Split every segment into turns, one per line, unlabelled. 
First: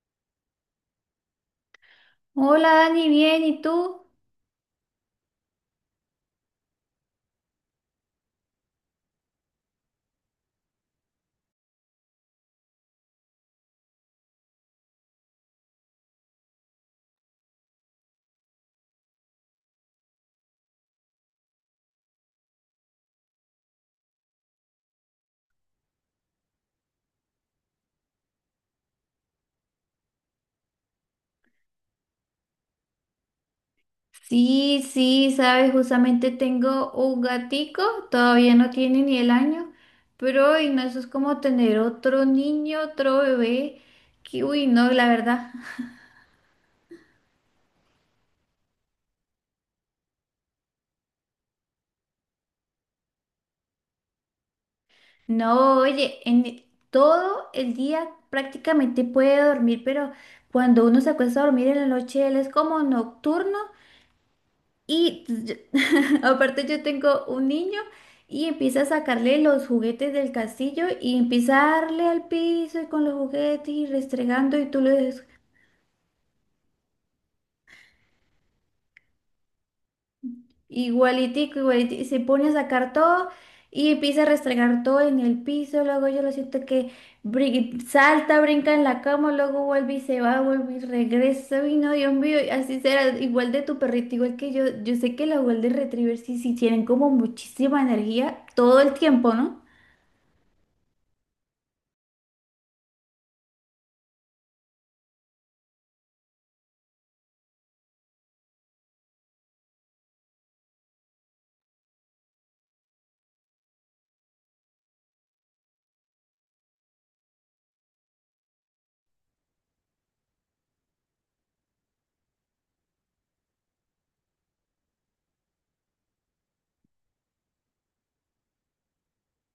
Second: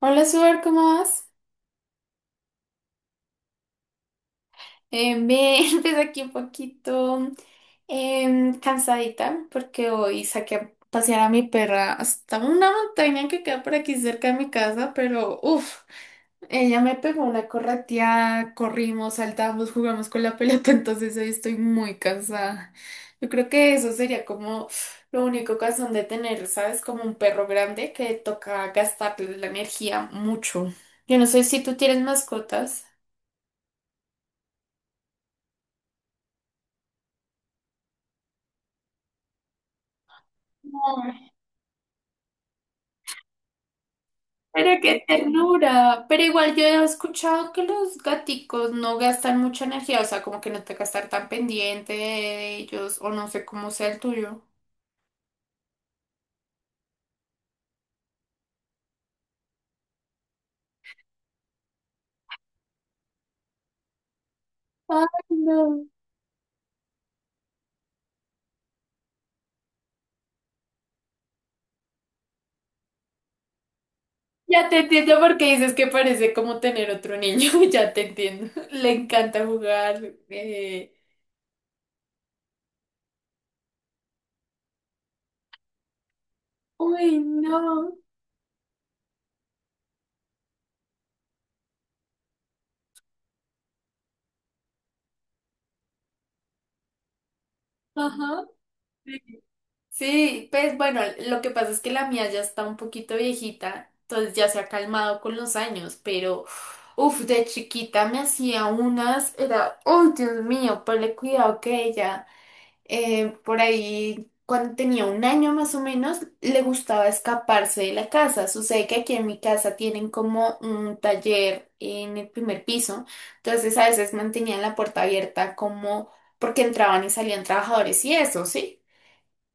Hola, Suar, ¿cómo vas?
Hola Dani, bien, ¿y tú?
Bien, pues aquí un poquito cansadita porque hoy saqué a pasear a mi perra hasta una montaña que queda por aquí cerca de mi casa, pero uff, ella me pegó una correteada, corrimos, saltamos, jugamos con la pelota, entonces hoy estoy muy cansada. Yo creo que eso sería como lo único cansón de tener, ¿sabes? Como un perro grande que toca gastarle la energía mucho. Yo no sé si tú tienes mascotas.
Sí, sí, sabes, justamente tengo un gatico, todavía no tiene ni el año, pero uy, no, eso es como tener otro niño, otro bebé, que uy,
Pero
no,
qué
la verdad.
ternura. Pero igual yo he escuchado que los gaticos no gastan mucha energía, o sea, como que no te que estar tan pendiente de ellos, o no sé cómo sea el tuyo.
No, oye, en todo el día prácticamente puede dormir, pero cuando uno se acuesta a dormir en la noche, él es como nocturno.
Ay,
Y yo-
no.
Aparte yo tengo un niño y empieza a sacarle los juguetes del castillo y empieza a darle al piso y con los juguetes y restregando y
Ya te
tú lo
entiendo
des
porque dices que parece como tener otro niño, ya te entiendo. Le encanta jugar.
igualitico, igualitico, y se pone a sacar todo y empieza a restregar todo en el piso, luego yo lo siento que
Uy, no.
salta, brinca en la cama, luego vuelve y se va, vuelve y regresa, y no, Dios mío, y así será, igual de tu perrito, igual que yo sé que los Golden Retrievers sí, sí tienen como muchísima
Ajá.
energía todo el tiempo, ¿no?
Sí, pues bueno, lo que pasa es que la mía ya está un poquito viejita, entonces ya se ha calmado con los años, pero uff, de chiquita me hacía unas, era, oh Dios mío, ponle cuidado que ella, por ahí cuando tenía un año más o menos, le gustaba escaparse de la casa. Sucede que aquí en mi casa tienen como un taller en el primer piso, entonces a veces mantenían la puerta abierta como porque entraban y salían trabajadores y eso, ¿sí?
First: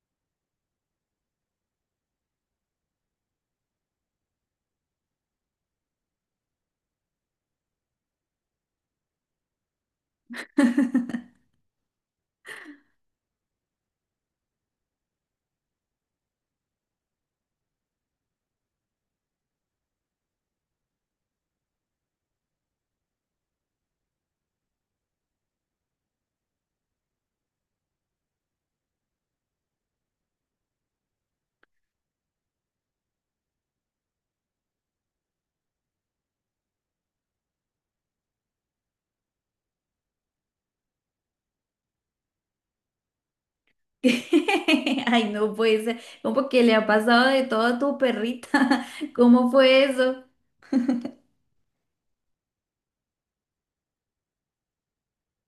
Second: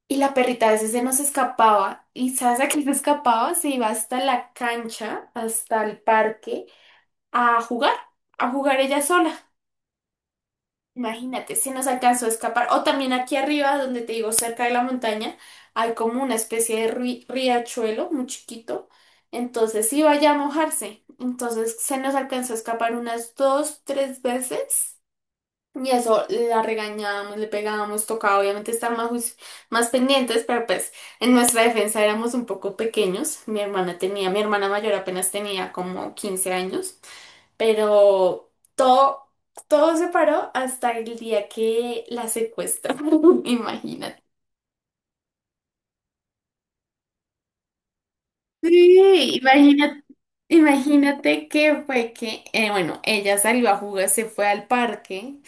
Y la perrita a veces se nos escapaba. ¿Y sabes a qué se escapaba? Se iba hasta la cancha, hasta el parque, a jugar, a jugar ella sola. Imagínate, se nos alcanzó a escapar. O también aquí arriba, donde te digo, cerca de la montaña, hay como una especie de riachuelo muy chiquito. Entonces iba ya a mojarse. Entonces se nos alcanzó a escapar unas dos, tres veces. Y eso la regañábamos, le pegábamos, tocaba obviamente estar más, más pendientes, pero pues en nuestra defensa éramos un poco pequeños. Mi hermana tenía, mi hermana mayor apenas tenía como 15 años, pero todo se paró hasta el día que la secuestraron, imagínate.
Ay, no puede ser. ¿Cómo que le ha pasado de todo a tu perrita?
Sí,
¿Cómo fue
imagínate
eso?
Imagínate que fue que, bueno, ella salió a jugar, se fue al parque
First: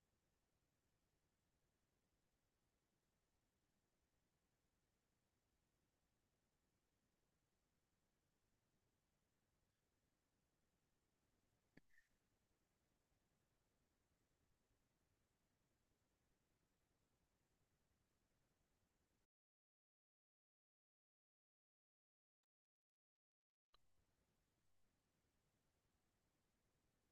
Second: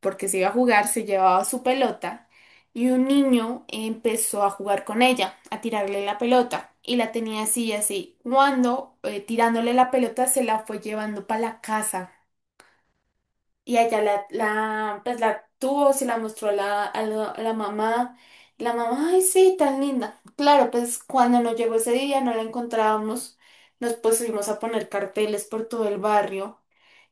porque se iba a jugar, se llevaba su pelota y un niño empezó a jugar con ella, a tirarle la pelota y la tenía así y así. Cuando tirándole la pelota se la fue llevando para la casa. Y allá pues la tuvo, se la mostró a la mamá. Y la mamá, ay, sí, tan linda. Claro, pues cuando nos llegó ese día no la encontrábamos, nos pusimos a poner carteles por todo el barrio.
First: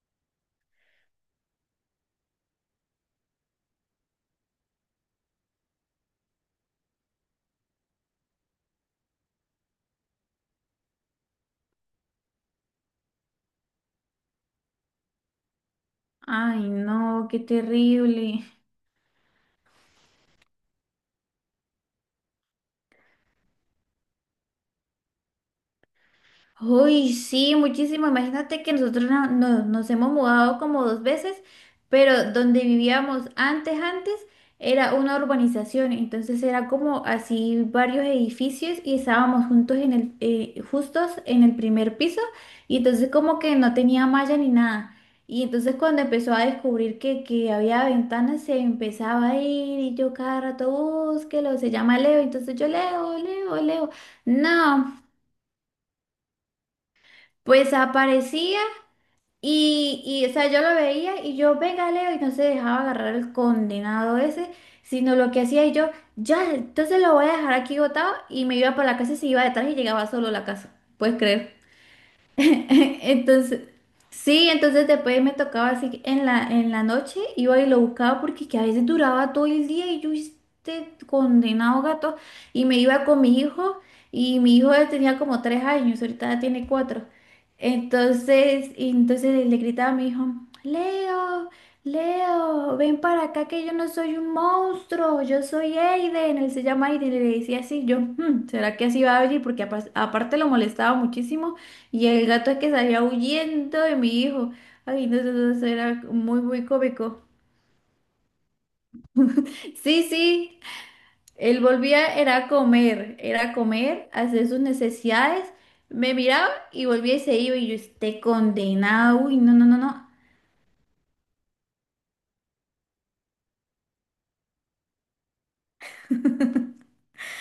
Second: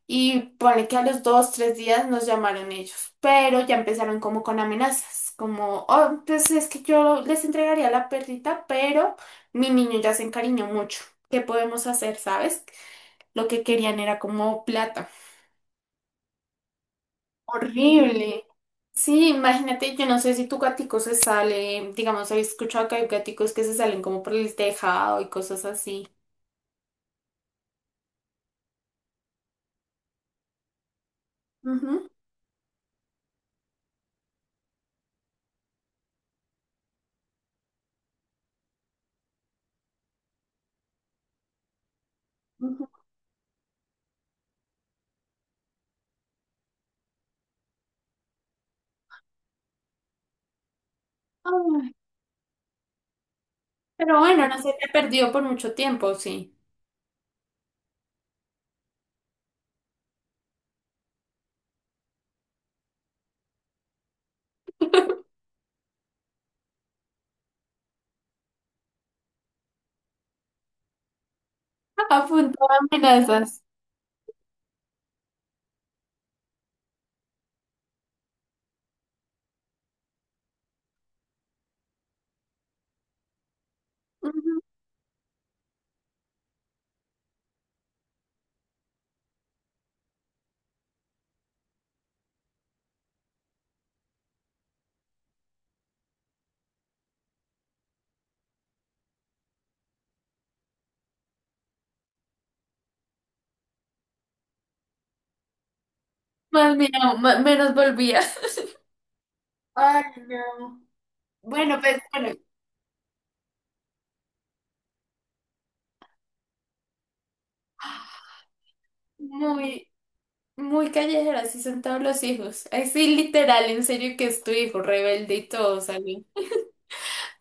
Y pone que a los dos, tres días nos llamaron ellos, pero ya empezaron como con amenazas, como, oh, pues es que yo les entregaría la perrita, pero mi niño ya se encariñó mucho. ¿Qué podemos hacer, sabes? Lo que querían era como plata.
Ay, no, qué
Horrible.
terrible.
Sí, imagínate, yo no sé si tu gatico se sale, digamos, he escuchado que hay gaticos que se salen como por el tejado y cosas así.
Uy, sí, muchísimo. Imagínate que nosotros nos hemos mudado como dos veces,
Ujú,
pero donde vivíamos antes, era una urbanización, entonces era como así varios edificios y estábamos juntos justos en el primer piso y
ujú.
entonces como que no tenía malla ni nada. Y entonces cuando empezó a descubrir que había ventanas, se empezaba a ir y yo cada rato, búsquelo, se
Ay,
llama Leo, entonces yo Leo, Leo, Leo.
pero bueno, no se te
No.
perdió por mucho tiempo, sí.
Pues aparecía y, o sea, yo lo veía y yo, venga, Leo, y no se dejaba agarrar el condenado ese, sino lo que hacía y yo, ya, entonces lo voy a dejar aquí botado y me iba para la casa y se iba detrás y llegaba solo a la casa. ¿Puedes creer?
A punto de amenazas.
Entonces, sí, entonces después me tocaba así que en la noche, iba y lo buscaba porque que a veces duraba todo el día y yo este condenado gato y me iba con mi hijo y
Ujú.
mi hijo él tenía como 3 años, ahorita ya tiene cuatro. Entonces le gritaba a mi hijo, Leo, Leo, ven para acá que yo no soy un monstruo, yo soy Aiden, él se llama Aiden, y le decía así, yo, "Hmm, ¿será que así va a venir?" Porque aparte lo molestaba muchísimo y el gato que salía huyendo de mi hijo. Ay, no, eso era muy, muy
Más bien,
cómico.
menos volvía. Ay,
Sí, sí,
no.
él
Bueno, pues
volvía,
bueno,
era a comer, a hacer sus necesidades. Me miraba y volvía y se iba. Y yo, esté condenado. Uy, no, no, no,
muy,
no.
muy callejera, así son todos los hijos. Ay, sí, literal, en serio que es tu hijo rebelde y todo, salió.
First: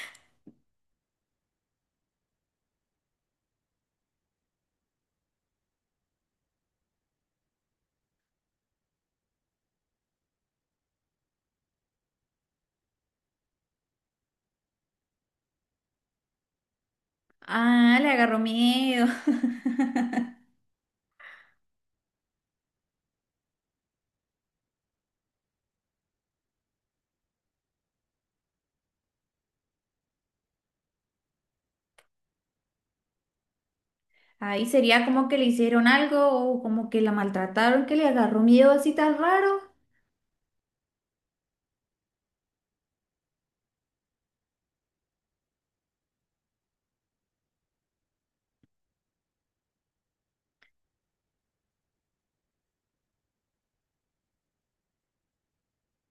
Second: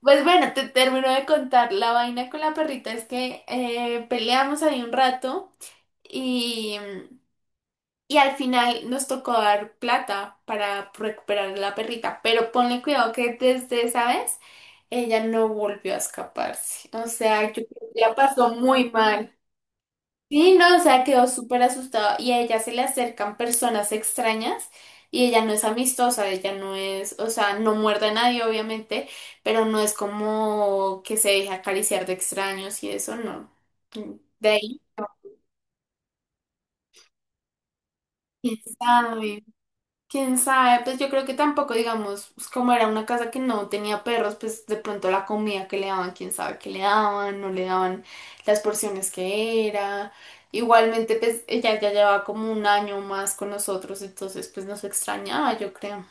Pues bueno, te termino de contar la vaina con la perrita, es que peleamos ahí un rato y, y al final nos tocó dar plata para recuperar a la perrita, pero ponle cuidado que desde esa vez ella no volvió a escaparse, o sea, yo creo
Ah,
que
le
la
agarró
pasó muy
miedo.
mal. Sí, no, o sea, quedó súper asustado y a ella se le acercan personas extrañas y ella no es amistosa, ella no es, o sea, no muerde a nadie obviamente, pero no es como que se deje acariciar de extraños y eso no. De
Ahí
ahí,
sería como que le hicieron algo o como que la maltrataron, que le agarró
quién
miedo así tan
sabe.
raro.
Quién sabe, pues yo creo que tampoco, digamos, pues como era una casa que no tenía perros, pues de pronto la comida que le daban, quién sabe qué le daban, no le daban las porciones que era. Igualmente, pues ella ya llevaba como un año más con nosotros, entonces pues nos extrañaba, yo creo.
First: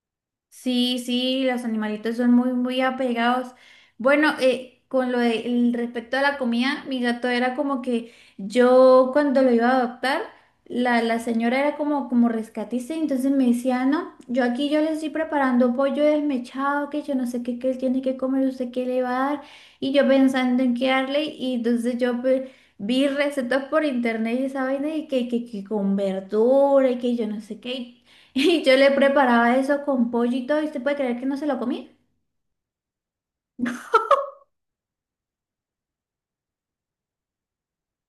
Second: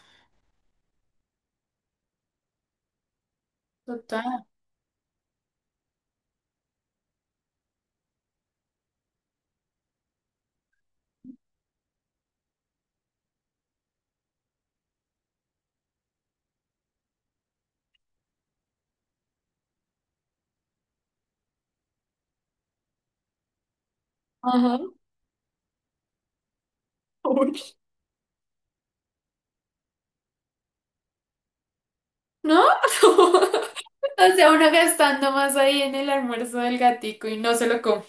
Sí, sí, los animalitos son muy, muy apegados. Bueno,
Total.
con lo respecto a la comida, mi gato era como que yo cuando lo iba a adoptar, la señora era como rescatista, entonces me decía, no, yo aquí yo le estoy preparando pollo desmechado, que yo no sé qué, que él tiene que comer, usted qué le va a dar, y yo pensando en qué darle, y entonces yo pues, vi recetas por internet y esa
Ajá.
vaina, y que con verdura, y que yo no sé
Uy.
qué. Y yo le preparaba eso con pollo y todo, ¿y usted puede creer que no se lo comía?
¿No? O sea, uno gastando más ahí en el almuerzo del gatico y no se lo come.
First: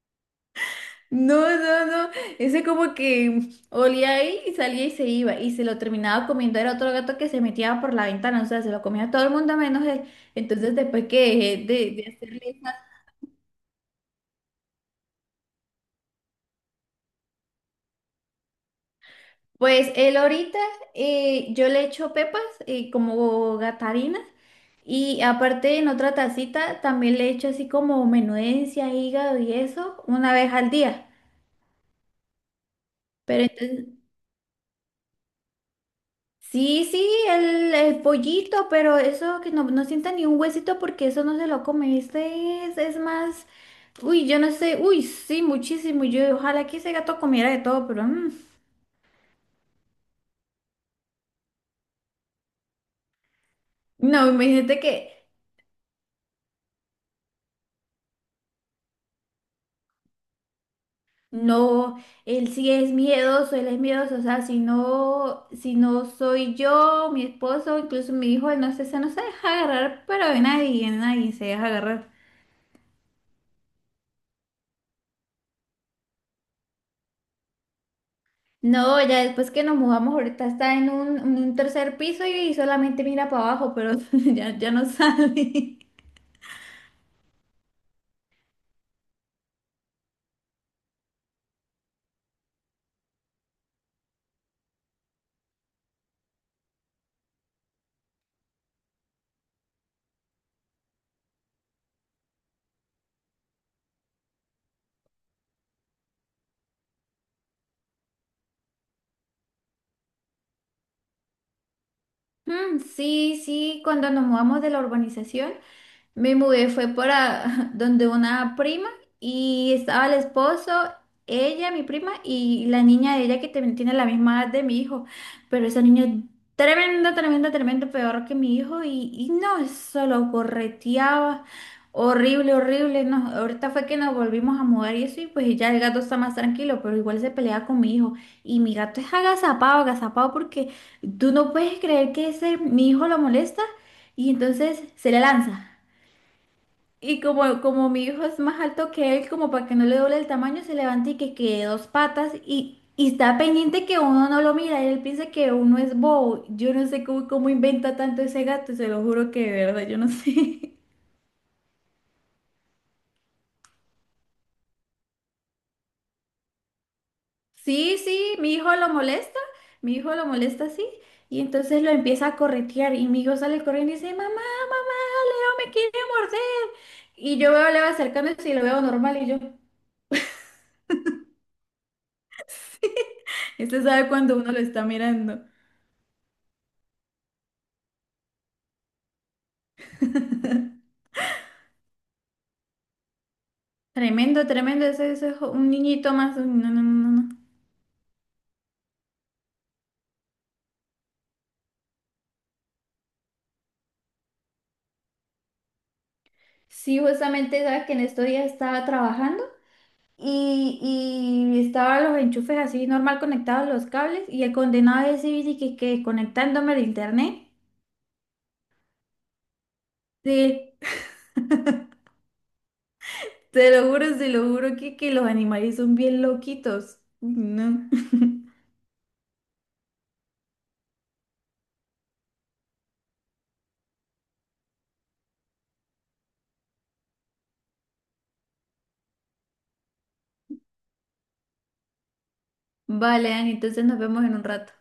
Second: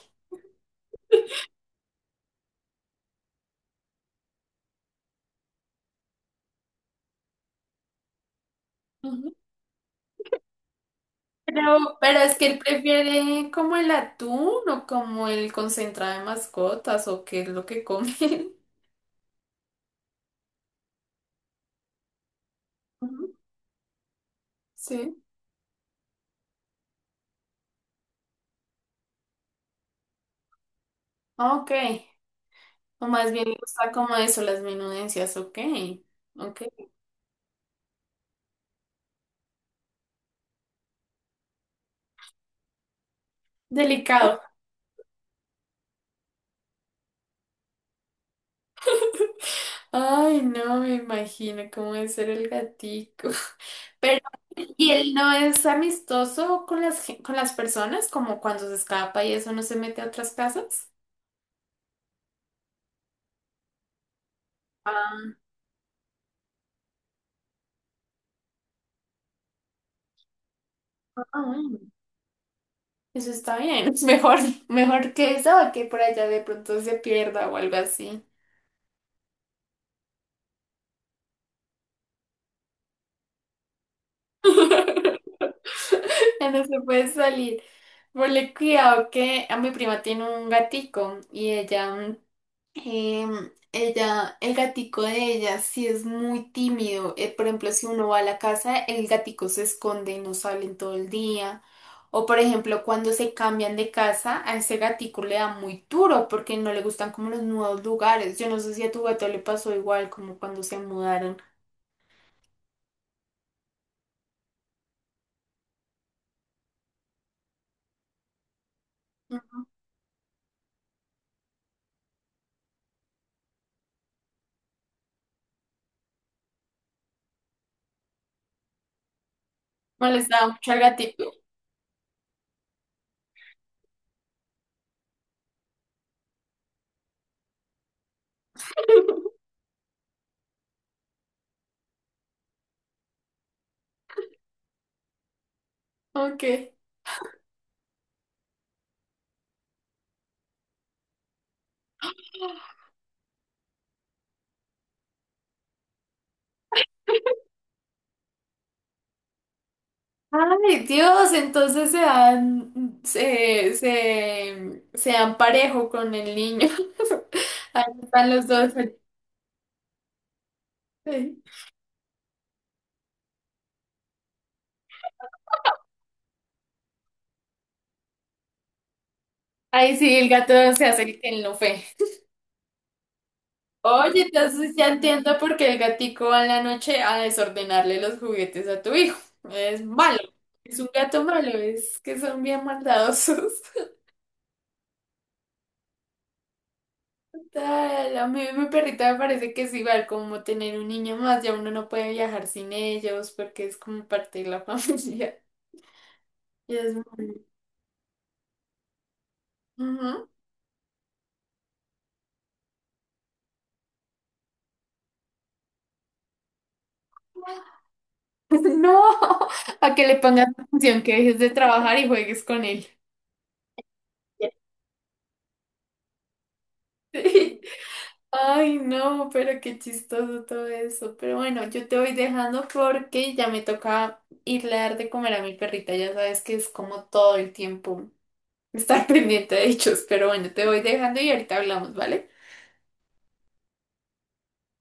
No, no, no, ese como que olía ahí y salía y se iba y se lo terminaba comiendo, era otro gato que se metía por la ventana, o sea, se lo comía todo el mundo menos él. Entonces después que dejé
Pero,
de
pero es
hacerle
que él
esas,
prefiere como el atún o como el concentrado de mascotas o qué es lo que come.
pues él ahorita yo le echo pepas,
Ujú,
como gatarinas, y
sí.
aparte en otra tacita también le echo así como menudencia, hígado y eso una vez al día.
Ah, ok. O más
Pero
bien le
entonces...
gusta como eso, las menudencias. Ok. Ok.
Sí, sí, el pollito, pero eso que no, no sienta ni un huesito porque eso no se lo come. Este es más, uy,
Delicado.
yo no sé, uy, sí, muchísimo. Yo ojalá que ese gato comiera de todo, pero
Ay, no me imagino cómo debe ser el gatico. Pero,
no, imagínate
¿y
que
él no es amistoso con las, con las personas? Como cuando se escapa y eso no se mete a otras casas.
no, él sí es miedoso, él es miedoso. O sea, si no soy yo, mi esposo, incluso mi hijo, él no se deja agarrar, pero de nadie se deja
Ah,
agarrar.
eso está bien. Mejor, mejor que eso a que por allá de pronto se pierda o algo así.
No, ya después que nos mudamos, ahorita está en un tercer piso y solamente mira para abajo, pero ya, ya no sale.
Ya no se puede salir. Ponle cuidado que a mi prima tiene un gatico y ella ella, el gatico de ella sí es muy tímido. Por ejemplo, si uno va a la casa, el gatico se esconde y no salen todo el día. O por ejemplo, cuando se cambian de casa, a ese gatico le da muy duro porque no le gustan como los nuevos lugares. Yo no sé si a tu gato le pasó igual como cuando se mudaron.
Mm, sí, sí, cuando nos mudamos de la urbanización, me mudé, fue para donde una prima,
Mm,
y estaba el esposo, ella, mi prima y la niña de ella que también tiene la misma edad de mi hijo, pero esa niña es tremenda, tremenda, tremenda, peor que mi hijo y no, eso lo
Molestaba mucho al gatico.
correteaba, horrible, horrible, no, ahorita fue que nos volvimos a mudar y eso y pues ya el gato está más tranquilo, pero igual se pelea con mi hijo y mi gato es agazapado, agazapado porque... Tú no puedes creer que ese mi hijo lo molesta y entonces se le lanza.
Ok.
Y como mi hijo es más alto que él, como para que no le doble el tamaño, se levanta y que quede dos patas, y está pendiente que uno no lo mira. Él piensa que uno es bobo. Yo no sé cómo inventa tanto ese gato, se lo juro que de verdad, yo no sé.
Ay, Dios, entonces se dan parejo con el niño. Ahí
Sí,
están
sí,
los
mi
dos.
hijo lo molesta, mi hijo lo molesta así, y entonces lo empieza a corretear y mi hijo sale corriendo y dice, mamá, mamá, Leo me quiere morder. Y yo veo a Leo acercándose y lo veo normal y yo,
Ay, sí, el gato se hace el que él no fue.
este sabe
Oye,
cuando uno lo
entonces
está
ya entiendo
mirando.
por qué el gatico va en la noche a desordenarle los juguetes a tu hijo. Es malo. Es un gato malo, es que son bien maldadosos.
Tremendo, tremendo, ese es un niñito más. Uy, no, no, no, no, no.
Tal, a mí mi perrita me parece que es igual como tener un niño más, ya uno no puede viajar sin ellos porque es como parte de la familia. Y es
Sí,
muy...
justamente sabes que en estos días estaba trabajando
Ujú.
y estaba los enchufes así normal conectados los cables y el condenado ese bici que conectándome al internet.
No, a que le pongas
Sí.
atención, que dejes de trabajar y juegues con él.
Te lo juro que los animales son bien loquitos. Uy,
Sí.
no.
Ay, no, pero qué chistoso todo eso. Pero bueno, yo te voy dejando porque ya me toca irle a dar de comer a mi perrita. Ya sabes que es como todo el tiempo estar pendiente de ellos. Pero bueno, te voy dejando y ahorita hablamos, ¿vale?
Vale, Dani, entonces nos vemos en un rato.